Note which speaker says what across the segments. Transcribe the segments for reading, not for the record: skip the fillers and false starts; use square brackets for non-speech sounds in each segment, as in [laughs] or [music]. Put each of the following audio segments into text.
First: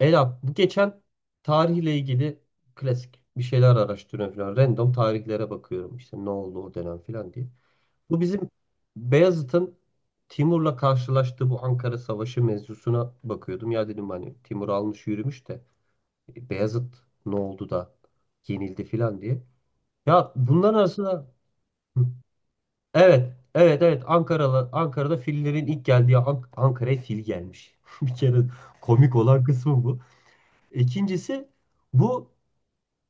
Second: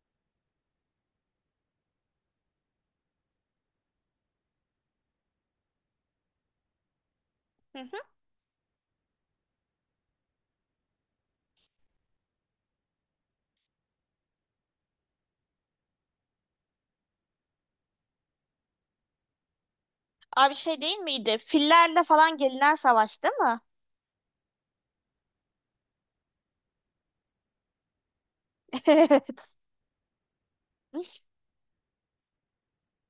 Speaker 1: Ela, bu geçen tarihle ilgili klasik bir şeyler araştırıyorum falan. Random tarihlere bakıyorum işte ne oldu o dönem falan diye.
Speaker 2: Hı hı.
Speaker 1: Bu bizim Beyazıt'ın Timur'la karşılaştığı bu Ankara Savaşı mevzusuna bakıyordum. Ya dedim hani Timur almış yürümüş de Beyazıt ne oldu da yenildi falan diye. Ya
Speaker 2: Abi
Speaker 1: bunların
Speaker 2: şey değil
Speaker 1: arasında.
Speaker 2: miydi?
Speaker 1: Hı.
Speaker 2: Fillerle falan gelinen savaş
Speaker 1: Evet,
Speaker 2: değil mi?
Speaker 1: evet, evet, Ankara'da Ankara'da fillerin ilk geldiği Ankara'ya fil gelmiş. [laughs] Bir kere komik
Speaker 2: [laughs]
Speaker 1: olan kısmı bu. İkincisi bu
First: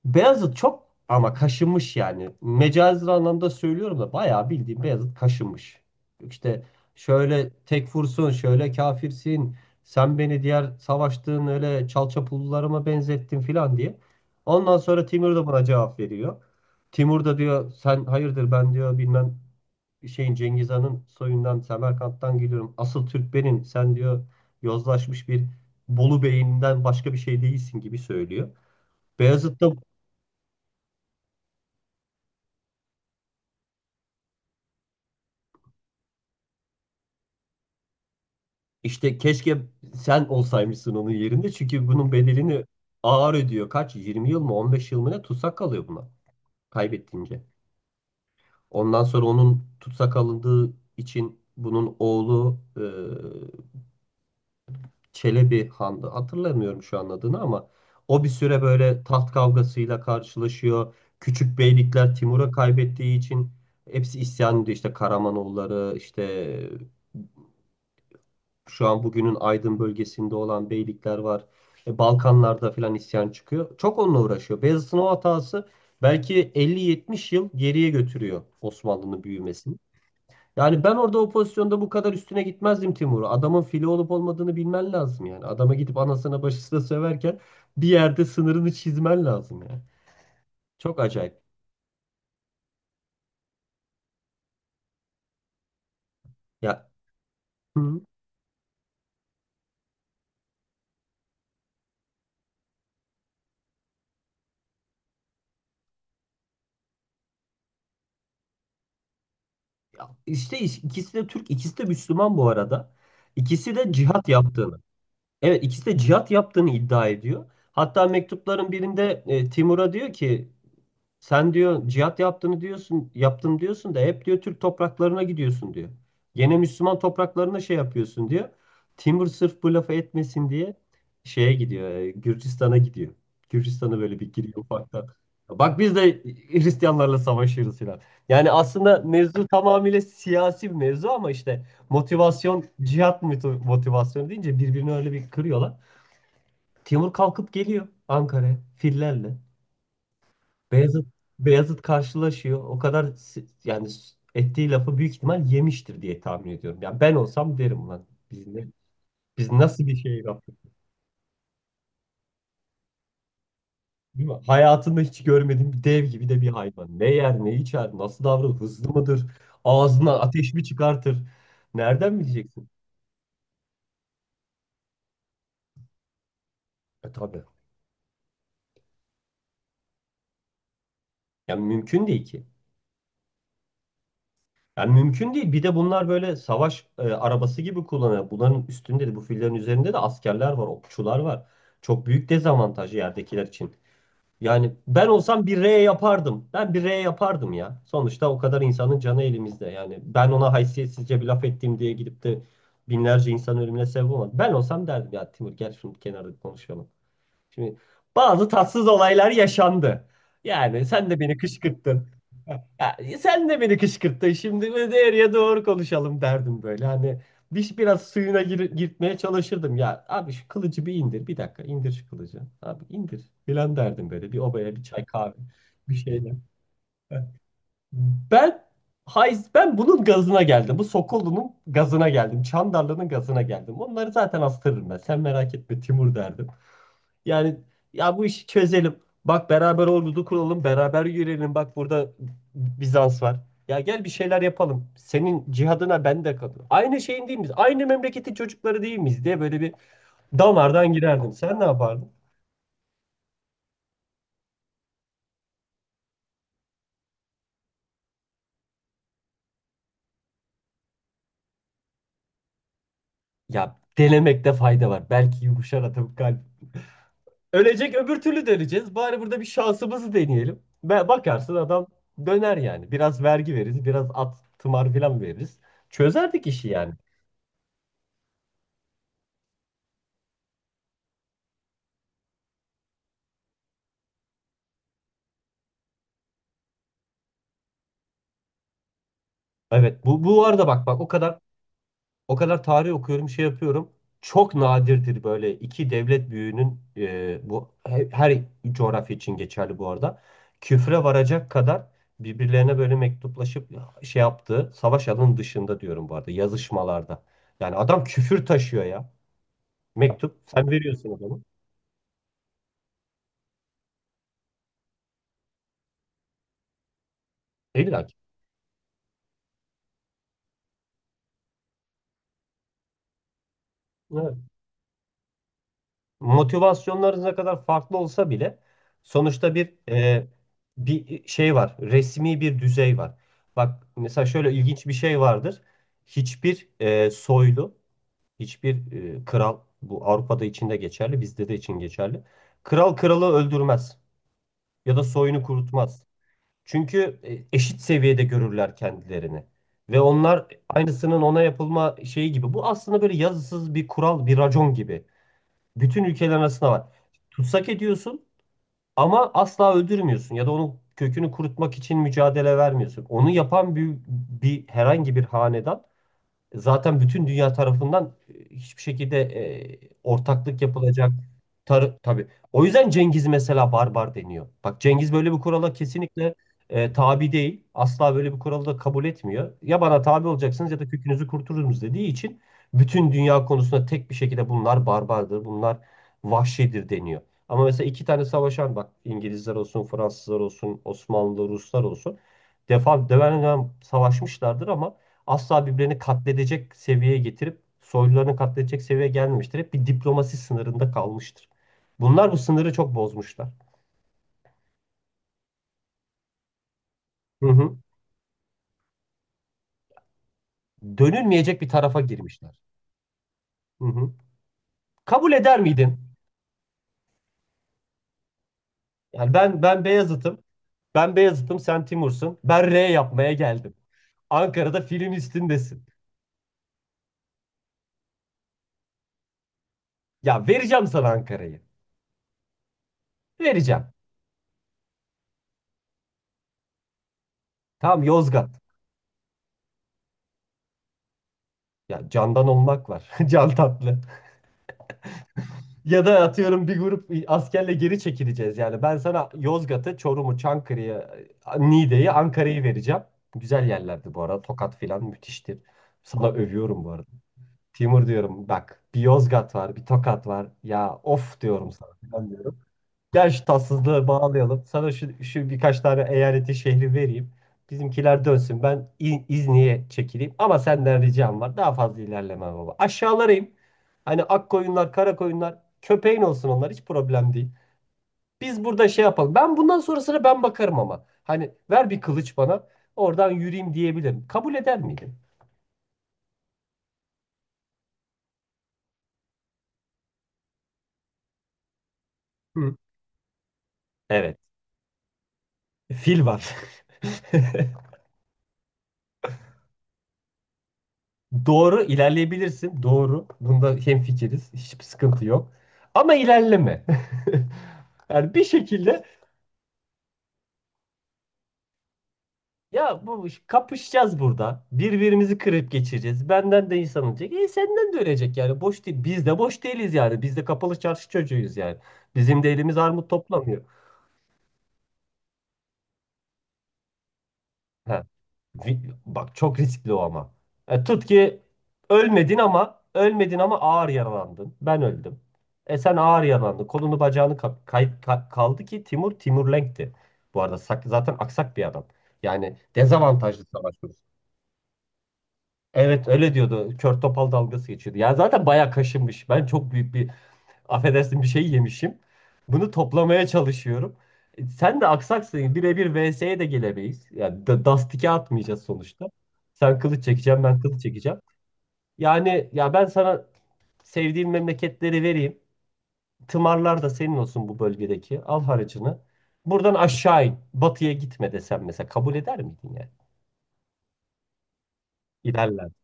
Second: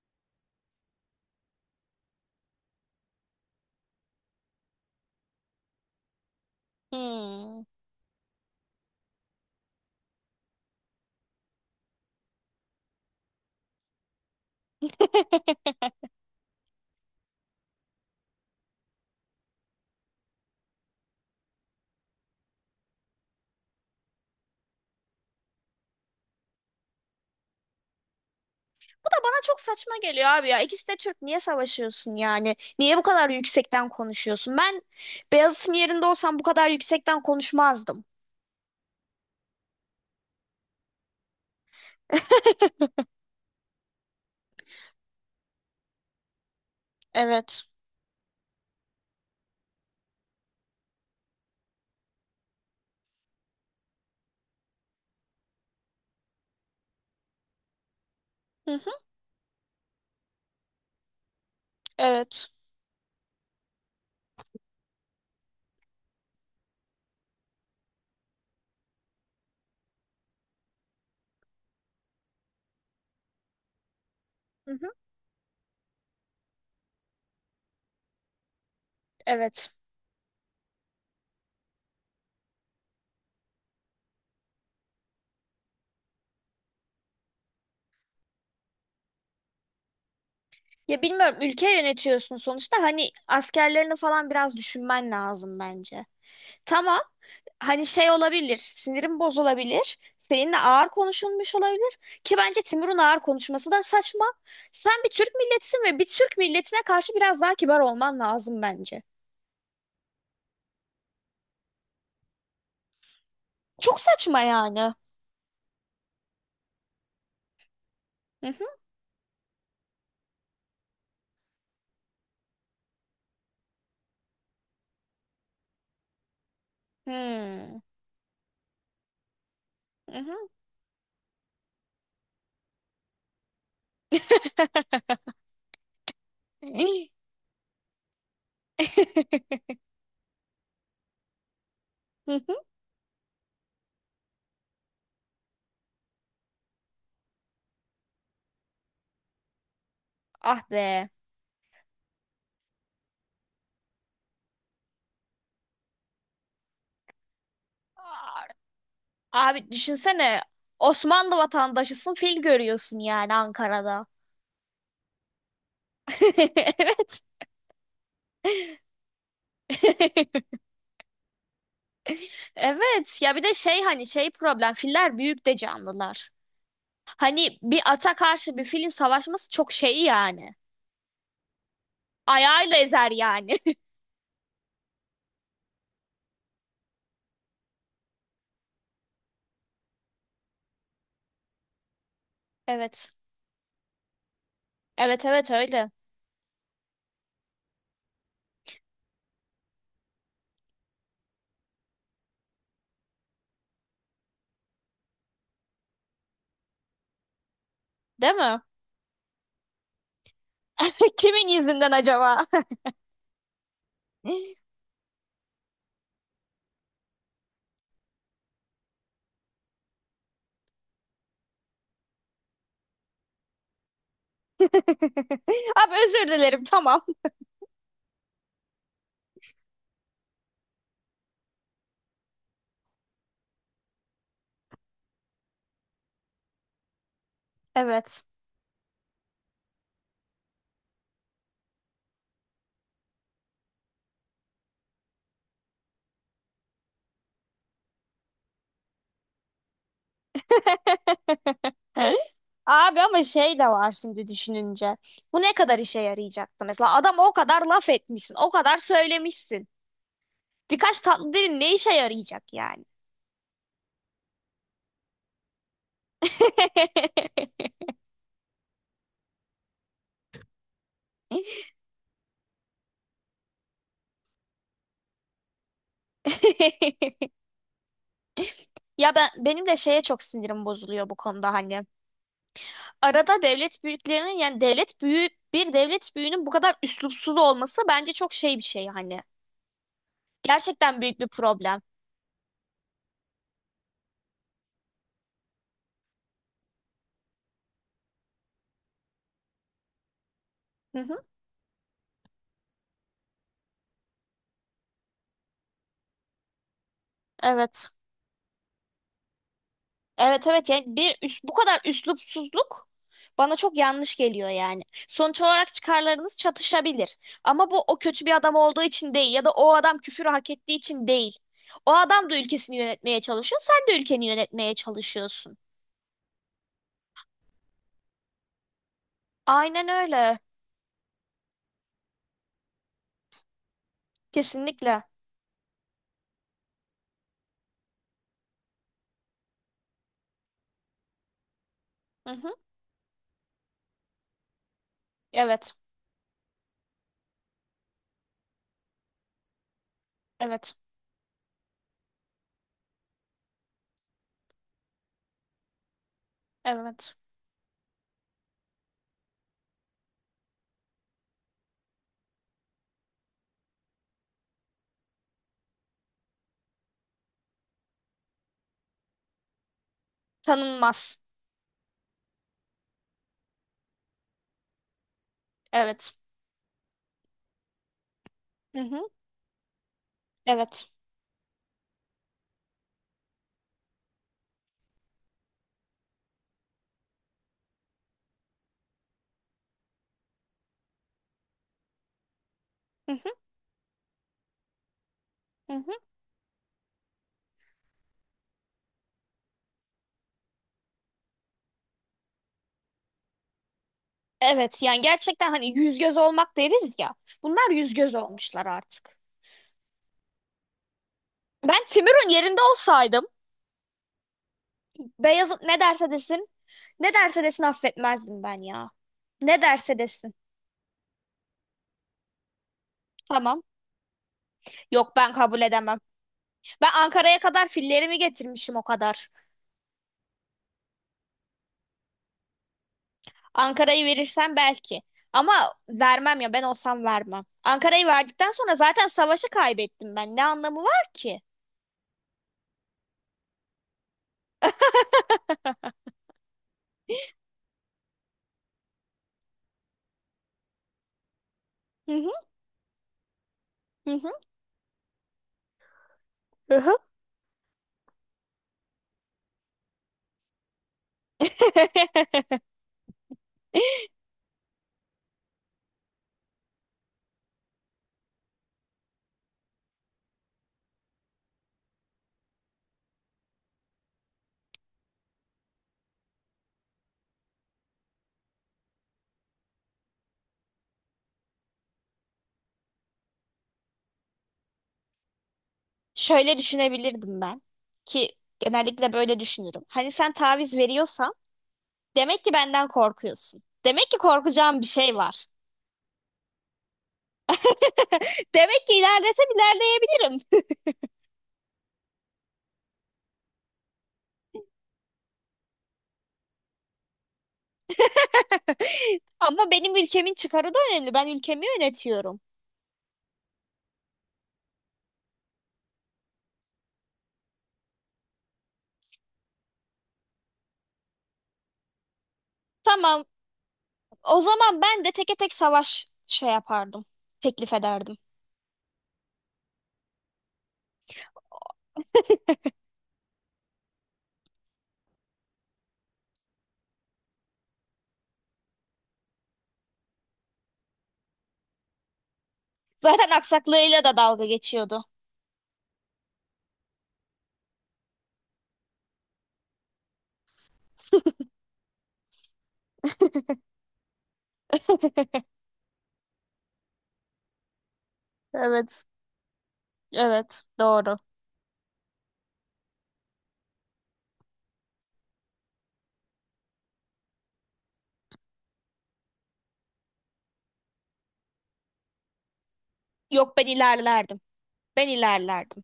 Speaker 1: Beyazıt çok ama kaşınmış yani. Mecazi anlamda söylüyorum da bayağı bildiğim Beyazıt kaşınmış. İşte şöyle
Speaker 2: Hmm.
Speaker 1: tekfursun, şöyle kafirsin, sen beni diğer savaştığın öyle çalçapullularıma benzettin filan diye. Ondan sonra Timur da buna cevap
Speaker 2: [laughs]
Speaker 1: veriyor. Timur da diyor sen hayırdır, ben diyor bilmem şeyin Cengiz Han'ın soyundan Semerkant'tan geliyorum. Asıl Türk benim. Sen diyor yozlaşmış bir Bolu Bey'inden başka bir şey değilsin gibi söylüyor.
Speaker 2: Bu da bana
Speaker 1: Beyazıt
Speaker 2: çok
Speaker 1: da.
Speaker 2: saçma geliyor abi ya. İkisi de Türk. Niye savaşıyorsun yani? Niye bu kadar yüksekten konuşuyorsun? Ben Beyazıt'ın yerinde olsam bu kadar yüksekten konuşmazdım.
Speaker 1: İşte keşke sen olsaymışsın onun yerinde. Çünkü bunun bedelini
Speaker 2: [laughs]
Speaker 1: ağır ödüyor. Kaç? 20 yıl mı, 15 yıl mı ne tutsak kalıyor buna kaybettiğince.
Speaker 2: Evet.
Speaker 1: Ondan sonra onun tutsak alındığı için bunun oğlu Çelebi Han'dı. Hatırlamıyorum şu an adını, ama o bir süre
Speaker 2: Hı hı.
Speaker 1: böyle taht kavgasıyla karşılaşıyor. Küçük beylikler Timur'a
Speaker 2: Evet.
Speaker 1: kaybettiği için hepsi isyan ediyor. İşte Karamanoğulları, işte şu an bugünün Aydın bölgesinde olan beylikler var. Balkanlarda falan isyan çıkıyor. Çok onunla uğraşıyor.
Speaker 2: Hı hı.
Speaker 1: Beyazıt'ın o hatası belki 50-70 yıl geriye götürüyor Osmanlı'nın
Speaker 2: Evet.
Speaker 1: büyümesini. Yani ben orada o pozisyonda bu kadar üstüne gitmezdim Timur'u. Adamın fili olup olmadığını bilmen lazım yani. Adama gidip anasına başısına söverken bir yerde sınırını çizmen lazım yani. Çok
Speaker 2: Ya bilmiyorum,
Speaker 1: acayip.
Speaker 2: ülke yönetiyorsun sonuçta, hani askerlerini falan biraz düşünmen lazım bence.
Speaker 1: Ya,
Speaker 2: Tamam. Hani
Speaker 1: hı.
Speaker 2: şey olabilir, sinirim bozulabilir. Seninle ağır konuşulmuş olabilir ki bence Timur'un ağır konuşması da saçma. Sen bir Türk milletisin ve bir Türk milletine karşı biraz daha kibar olman lazım bence.
Speaker 1: Ya işte ikisi de Türk, ikisi de Müslüman bu arada. İkisi de
Speaker 2: Çok
Speaker 1: cihat
Speaker 2: saçma
Speaker 1: yaptığını.
Speaker 2: yani.
Speaker 1: Evet ikisi de cihat yaptığını iddia ediyor. Hatta
Speaker 2: Hı hı.
Speaker 1: mektupların birinde Timur'a diyor ki sen diyor cihat yaptığını diyorsun, yaptım diyorsun da hep diyor Türk topraklarına gidiyorsun diyor. Gene Müslüman topraklarına şey
Speaker 2: Hmm.
Speaker 1: yapıyorsun diyor. Timur sırf bu lafı
Speaker 2: Hı
Speaker 1: etmesin
Speaker 2: hı.
Speaker 1: diye şeye gidiyor, Gürcistan'a gidiyor. Gürcistan'a böyle bir giriyor ufaktan. Bak biz de Hristiyanlarla savaşıyoruz falan. Yani aslında mevzu
Speaker 2: [laughs]
Speaker 1: tamamıyla siyasi bir mevzu, ama işte
Speaker 2: Hı hı.
Speaker 1: motivasyon, cihat motivasyonu deyince birbirini öyle bir kırıyorlar. Timur kalkıp geliyor Ankara'ya fillerle.
Speaker 2: Ah
Speaker 1: Beyazıt
Speaker 2: be.
Speaker 1: Beyazıt karşılaşıyor. O kadar yani ettiği lafı büyük ihtimal yemiştir diye tahmin ediyorum. Yani ben olsam derim lan biz
Speaker 2: Abi
Speaker 1: nasıl bir şey
Speaker 2: düşünsene,
Speaker 1: yaptık?
Speaker 2: Osmanlı vatandaşısın, fil görüyorsun yani Ankara'da.
Speaker 1: Değil mi? Hayatımda hiç görmediğim bir dev gibi de bir hayvan. Ne
Speaker 2: [laughs]
Speaker 1: yer, ne içer, nasıl davranır, hızlı mıdır? Ağzına
Speaker 2: Evet. [laughs]
Speaker 1: ateş mi çıkartır? Nereden bileceksin?
Speaker 2: Evet ya, bir de şey, hani şey, problem filler büyük de canlılar.
Speaker 1: E tabii.
Speaker 2: Hani bir ata karşı bir filin savaşması çok şey yani.
Speaker 1: Yani mümkün değil ki.
Speaker 2: Ayağıyla ezer yani. [laughs]
Speaker 1: Yani mümkün değil. Bir de bunlar böyle savaş arabası gibi kullanıyor. Bunların üstünde de, bu fillerin üzerinde de askerler var, okçular var. Çok büyük dezavantaj
Speaker 2: Evet.
Speaker 1: yerdekiler için. Yani ben
Speaker 2: Evet,
Speaker 1: olsam
Speaker 2: evet,
Speaker 1: bir R
Speaker 2: öyle.
Speaker 1: yapardım. Ben bir R yapardım ya. Sonuçta o kadar insanın canı elimizde. Yani ben ona haysiyetsizce bir laf ettiğim diye gidip de binlerce insan ölümüne sebep olmadım. Ben olsam derdim ya Timur gel şunu bir kenarda bir konuşalım. Şimdi
Speaker 2: Değil
Speaker 1: bazı
Speaker 2: mi?
Speaker 1: tatsız olaylar yaşandı. Yani sen
Speaker 2: [laughs]
Speaker 1: de beni
Speaker 2: Kimin yüzünden
Speaker 1: kışkırttın.
Speaker 2: acaba? [laughs]
Speaker 1: Ya, sen de beni kışkırttın şimdi, böyle doğruya doğru konuşalım derdim böyle. Hani bir, biraz suyuna girtmeye çalışırdım. Ya abi şu kılıcı bir indir, bir dakika indir şu kılıcı. Abi indir filan derdim, böyle bir obaya bir çay kahve bir
Speaker 2: Abi özür
Speaker 1: şeyler.
Speaker 2: dilerim, tamam.
Speaker 1: Ben ben bunun gazına geldim. Bu Sokollu'nun gazına geldim. Çandarlı'nın gazına geldim. Onları zaten astırırım ben. Sen merak etme Timur derdim. Yani ya bu
Speaker 2: Evet.
Speaker 1: işi çözelim. Bak beraber ordu kuralım, beraber yürüyelim. Bak burada Bizans var. Ya gel bir şeyler yapalım. Senin cihadına ben de katılırım. Aynı şeyin değil miyiz? Aynı memleketin çocukları değil miyiz diye böyle bir damardan girerdim. Sen ne yapardın?
Speaker 2: Hı? Abi ama şey de var şimdi düşününce. Bu ne kadar işe yarayacaktı mesela? Adama o kadar laf etmişsin, o kadar söylemişsin. Birkaç tatlı dilin ne işe yarayacak yani?
Speaker 1: Ya denemekte fayda var. Belki yumuşar atıp kalp. Ölecek öbür türlü de. Bari burada bir şansımızı deneyelim. Ve bakarsın adam döner yani. Biraz vergi veririz, biraz at, tımar falan veririz. Çözerdik işi yani.
Speaker 2: [laughs] Ya ben, benim de şeye çok sinirim bozuluyor bu konuda hani. Arada devlet büyüklerinin, yani devlet büyüğü bir devlet büyüğünün bu kadar üslupsuz olması bence çok şey bir şey hani.
Speaker 1: Evet, bu arada bak bak
Speaker 2: Gerçekten büyük bir problem.
Speaker 1: O kadar tarih okuyorum, şey yapıyorum. Çok nadirdir böyle iki devlet büyüğünün, her coğrafya için geçerli bu arada.
Speaker 2: Hı
Speaker 1: Küfre
Speaker 2: hı.
Speaker 1: varacak kadar birbirlerine böyle mektuplaşıp şey yaptığı, savaş alanı dışında diyorum bu arada, yazışmalarda. Yani
Speaker 2: Evet.
Speaker 1: adam küfür taşıyor ya. Mektup
Speaker 2: Evet, evet,
Speaker 1: sen
Speaker 2: yani
Speaker 1: veriyorsun adamı.
Speaker 2: bu kadar üslupsuzluk bana çok yanlış geliyor yani. Sonuç olarak çıkarlarınız çatışabilir. Ama bu o
Speaker 1: İlla ki.
Speaker 2: kötü bir adam olduğu için değil, ya da o adam küfürü hak ettiği için değil. O adam da ülkesini yönetmeye çalışıyor, sen de ülkeni yönetmeye çalışıyorsun.
Speaker 1: Motivasyonlarınız ne kadar farklı olsa bile sonuçta
Speaker 2: Aynen öyle.
Speaker 1: bir şey var. Resmi bir düzey var. Bak mesela şöyle ilginç bir
Speaker 2: Kesinlikle.
Speaker 1: şey vardır. Hiçbir soylu, hiçbir kral, bu Avrupa'da için de geçerli, bizde de için geçerli.
Speaker 2: Hı hı.
Speaker 1: Kral kralı öldürmez ya da soyunu
Speaker 2: Evet.
Speaker 1: kurutmaz. Çünkü eşit seviyede görürler kendilerini. Ve onlar
Speaker 2: Evet.
Speaker 1: aynısının ona yapılma şeyi gibi. Bu aslında böyle yazısız bir kural, bir racon gibi. Bütün ülkeler arasında var.
Speaker 2: Evet.
Speaker 1: Tutsak ediyorsun ama asla öldürmüyorsun, ya da onun kökünü kurutmak için mücadele vermiyorsun. Onu yapan bir herhangi bir hanedan zaten bütün dünya tarafından hiçbir şekilde ortaklık yapılacak
Speaker 2: Tanınmaz.
Speaker 1: tabii. O yüzden Cengiz mesela barbar deniyor. Bak Cengiz böyle bir kurala
Speaker 2: Evet.
Speaker 1: kesinlikle tabi değil. Asla böyle bir kuralı da
Speaker 2: Hı
Speaker 1: kabul
Speaker 2: hı.
Speaker 1: etmiyor. Ya bana tabi olacaksınız, ya da
Speaker 2: Evet.
Speaker 1: kökünüzü kurtururuz dediği için bütün dünya konusunda tek bir şekilde bunlar barbardır, bunlar vahşidir deniyor. Ama mesela iki tane savaşan, bak İngilizler olsun, Fransızlar olsun, Osmanlı, Ruslar olsun defa
Speaker 2: Hı hı.
Speaker 1: devam savaşmışlardır ama asla
Speaker 2: Hı hı.
Speaker 1: birbirini katledecek seviyeye getirip soylularını katledecek seviyeye gelmemiştir. Hep bir diplomasi sınırında kalmıştır. Bunlar bu sınırı çok bozmuşlar.
Speaker 2: Evet. Yani gerçekten hani yüz göz olmak deriz ya.
Speaker 1: Hı
Speaker 2: Bunlar
Speaker 1: hı.
Speaker 2: yüz göz olmuşlar artık.
Speaker 1: Dönülmeyecek bir
Speaker 2: Ben
Speaker 1: tarafa
Speaker 2: Timur'un
Speaker 1: girmişler.
Speaker 2: yerinde olsaydım
Speaker 1: Hı hı. Kabul eder
Speaker 2: Beyazıt ne
Speaker 1: miydin?
Speaker 2: derse desin, ne derse desin affetmezdim ben ya.
Speaker 1: Yani ben
Speaker 2: Ne
Speaker 1: ben
Speaker 2: derse desin.
Speaker 1: Beyazıt'ım. Ben Beyazıt'ım, sen Timur'sun. Ben R yapmaya
Speaker 2: Tamam.
Speaker 1: geldim. Ankara'da film.
Speaker 2: Yok, ben kabul edemem. Ben Ankara'ya kadar fillerimi getirmişim o kadar.
Speaker 1: Ya vereceğim sana Ankara'yı. Vereceğim.
Speaker 2: Ankara'yı verirsen belki. Ama vermem, ya ben olsam vermem.
Speaker 1: Tamam,
Speaker 2: Ankara'yı verdikten
Speaker 1: Yozgat.
Speaker 2: sonra zaten savaşı kaybettim ben. Ne anlamı var ki?
Speaker 1: Ya candan olmak var. [laughs] Can tatlı. Ya da atıyorum bir grup askerle geri çekileceğiz yani. Ben sana Yozgat'ı, Çorum'u, Çankırı'yı, Niğde'yi,
Speaker 2: Hı hı,
Speaker 1: Ankara'yı vereceğim. Güzel yerlerdi
Speaker 2: hı
Speaker 1: bu
Speaker 2: hı.
Speaker 1: arada. Tokat filan müthiştir. Sana
Speaker 2: Hı
Speaker 1: övüyorum bu
Speaker 2: hı.
Speaker 1: arada. Timur diyorum bak bir Yozgat var, bir Tokat var. Ya of diyorum sana falan
Speaker 2: [laughs]
Speaker 1: diyorum. Gel şu tatsızlığı bağlayalım. Sana şu birkaç tane eyaleti şehri vereyim. Bizimkiler dönsün. Ben İzni'ye çekileyim. Ama senden ricam var. Daha fazla ilerleme baba. Aşağılara in. Hani ak koyunlar, kara koyunlar. Köpeğin olsun onlar. Hiç problem değil. Biz burada şey yapalım. Ben bundan sonrasına ben bakarım ama. Hani ver bir kılıç bana. Oradan yürüyeyim diyebilirim. Kabul eder miydin?
Speaker 2: Şöyle düşünebilirdim ben, ki genellikle böyle düşünürüm. Hani sen taviz veriyorsan demek ki
Speaker 1: Hı.
Speaker 2: benden korkuyorsun. Demek ki
Speaker 1: Evet.
Speaker 2: korkacağım bir şey var.
Speaker 1: Fil var. [laughs]
Speaker 2: [laughs] Demek ki ilerlesem ilerleyebilirim.
Speaker 1: Doğru ilerleyebilirsin. Doğru. Bunda hemfikiriz. Hiçbir sıkıntı yok. Ama ilerleme. [laughs] Yani bir şekilde
Speaker 2: [laughs] Ama benim ülkemin çıkarı da önemli. Ben ülkemi yönetiyorum.
Speaker 1: ya bu kapışacağız burada. Birbirimizi kırıp geçireceğiz. Benden de insan olacak. E senden de ölecek yani. Boş değil. Biz de boş değiliz yani. Biz de kapalı çarşı çocuğuyuz yani. Bizim de elimiz armut
Speaker 2: Tamam.
Speaker 1: toplamıyor.
Speaker 2: O zaman ben de teke tek savaş şey yapardım. Teklif
Speaker 1: Ha.
Speaker 2: ederdim.
Speaker 1: Vi- Bak çok riskli o ama. Tut ki ölmedin, ama ağır yaralandın. Ben öldüm. E sen ağır yaralandın. Kolunu bacağını kaldı ki Timurlenk'ti. Bu arada zaten aksak bir adam. Yani
Speaker 2: Zaten
Speaker 1: dezavantajlı savaşıyoruz.
Speaker 2: aksaklığıyla da dalga geçiyordu.
Speaker 1: Evet öyle diyordu. Kör topal dalgası geçiyordu. Yani zaten bayağı kaşınmış. Ben çok büyük bir, affedersin, bir şey yemişim. Bunu toplamaya çalışıyorum. Sen de aksaksın.
Speaker 2: [laughs]
Speaker 1: Birebir VS'ye de gelemeyiz. Yani dastike atmayacağız sonuçta.
Speaker 2: Evet,
Speaker 1: Sen kılıç çekeceğim, ben
Speaker 2: evet,
Speaker 1: kılıç
Speaker 2: doğru.
Speaker 1: çekeceğim. Yani ya ben sana sevdiğim memleketleri vereyim. Tımarlar da senin olsun bu bölgedeki. Al harcını. Buradan aşağı in. Batıya gitme desem mesela kabul eder miydin yani?
Speaker 2: Yok, ben ilerlerdim. Ben
Speaker 1: İlerler.
Speaker 2: ilerlerdim.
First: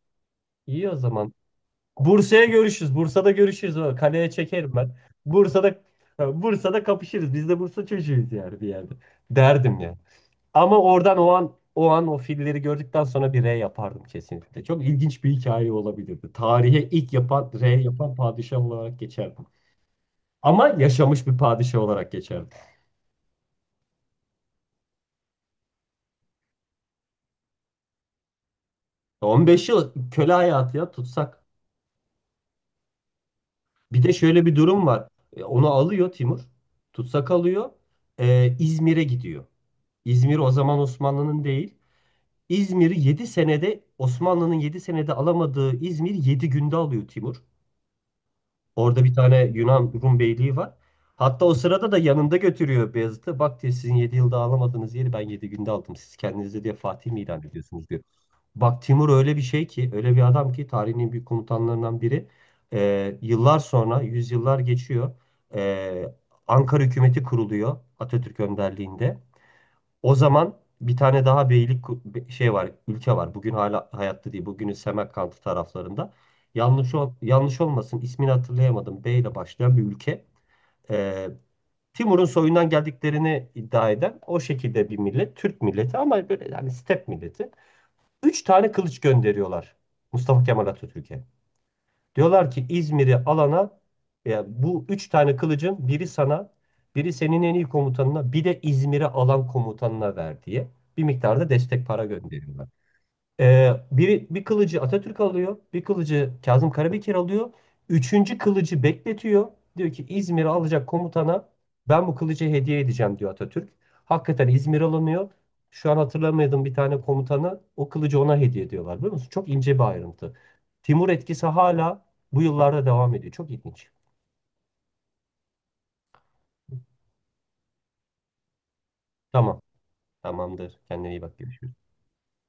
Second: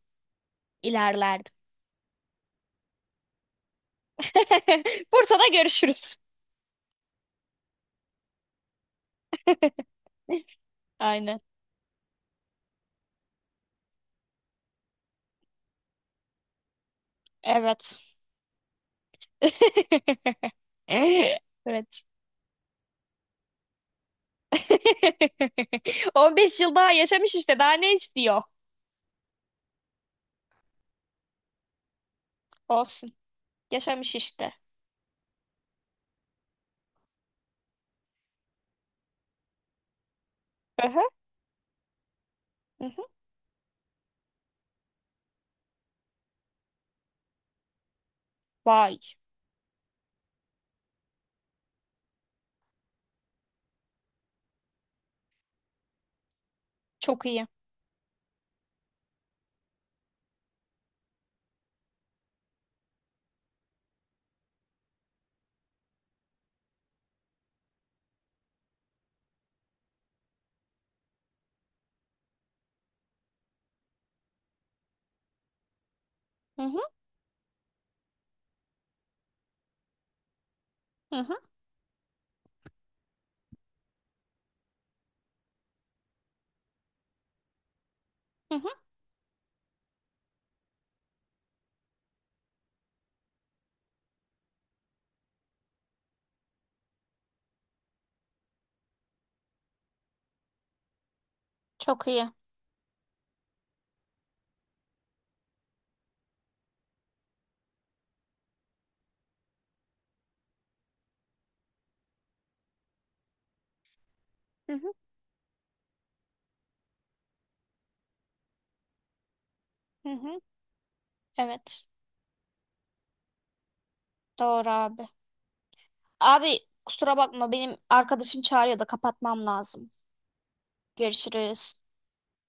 Speaker 1: İyi o zaman.
Speaker 2: İlerlerdim.
Speaker 1: Bursa'ya görüşürüz. Bursa'da görüşürüz. O Kaleye çekerim ben.
Speaker 2: [laughs] Bursa'da
Speaker 1: Bursa'da
Speaker 2: görüşürüz.
Speaker 1: Bursa'da kapışırız. Biz de Bursa çocuğuyuz yani bir yerde. Derdim ya.
Speaker 2: [laughs]
Speaker 1: Ama oradan o
Speaker 2: Aynen.
Speaker 1: an o an o filleri gördükten sonra bir R yapardım kesinlikle. Çok ilginç bir hikaye olabilirdi. Tarihe ilk yapan R
Speaker 2: Evet.
Speaker 1: yapan padişah olarak geçerdim.
Speaker 2: [laughs]
Speaker 1: Ama yaşamış bir padişah
Speaker 2: Evet.
Speaker 1: olarak geçerdim.
Speaker 2: [laughs] 15 yıl daha yaşamış işte. Daha ne istiyor?
Speaker 1: 15 yıl köle hayatı ya tutsak.
Speaker 2: Olsun.
Speaker 1: Bir de
Speaker 2: Yaşamış
Speaker 1: şöyle
Speaker 2: işte.
Speaker 1: bir durum var. Onu alıyor Timur. Tutsak alıyor. İzmir'e gidiyor. İzmir o zaman
Speaker 2: Aha.
Speaker 1: Osmanlı'nın değil.
Speaker 2: Hı
Speaker 1: İzmir'i
Speaker 2: hı.
Speaker 1: 7 senede Osmanlı'nın 7 senede alamadığı İzmir 7 günde alıyor Timur.
Speaker 2: Vay.
Speaker 1: Orada bir tane Yunan Rum beyliği var. Hatta o sırada da yanında götürüyor Beyazıt'ı. Bak diyor sizin 7 yılda alamadığınız yeri ben 7 günde aldım. Siz kendinize diye Fatih mi
Speaker 2: Çok
Speaker 1: ilan
Speaker 2: iyi.
Speaker 1: ediyorsunuz diyor. Bak Timur öyle bir şey ki, öyle bir adam ki tarihin en büyük komutanlarından biri. Yıllar sonra yüzyıllar geçiyor. Ee, Ankara hükümeti kuruluyor Atatürk önderliğinde. O zaman bir tane daha beylik şey var, ülke var. Bugün hala hayatta değil. Bugünün Semerkant'ı taraflarında.
Speaker 2: Hı hı.
Speaker 1: Yanlış olmasın ismini hatırlayamadım. B ile başlayan bir ülke.
Speaker 2: Hı
Speaker 1: Ee,
Speaker 2: hı.
Speaker 1: Timur'un soyundan geldiklerini iddia eden o şekilde bir millet. Türk milleti ama böyle yani step milleti. Üç
Speaker 2: Hı hı.
Speaker 1: tane kılıç gönderiyorlar Mustafa Kemal Atatürk'e. Diyorlar ki İzmir'i alana ya bu üç tane kılıcın biri sana, biri senin en iyi komutanına, bir de İzmir'i alan komutanına ver diye bir miktarda destek para
Speaker 2: Çok iyi.
Speaker 1: gönderiyorlar. Bir kılıcı Atatürk alıyor, bir kılıcı Kazım Karabekir alıyor. Üçüncü kılıcı bekletiyor. Diyor ki İzmir'i alacak komutana ben bu kılıcı hediye edeceğim diyor Atatürk. Hakikaten
Speaker 2: Hı
Speaker 1: İzmir
Speaker 2: hı,
Speaker 1: alınıyor. Şu an hatırlamadığım bir tane komutana o kılıcı ona hediye ediyorlar biliyor musun? Çok ince bir
Speaker 2: hı
Speaker 1: ayrıntı.
Speaker 2: hı.
Speaker 1: Timur etkisi
Speaker 2: Evet.
Speaker 1: hala bu yıllarda devam ediyor. Çok ilginç.
Speaker 2: Doğru abi. Abi kusura bakma, benim arkadaşım çağırıyor da kapatmam
Speaker 1: Tamam,
Speaker 2: lazım.
Speaker 1: tamamdır. Kendine iyi bak. Görüşürüz.
Speaker 2: Görüşürüz.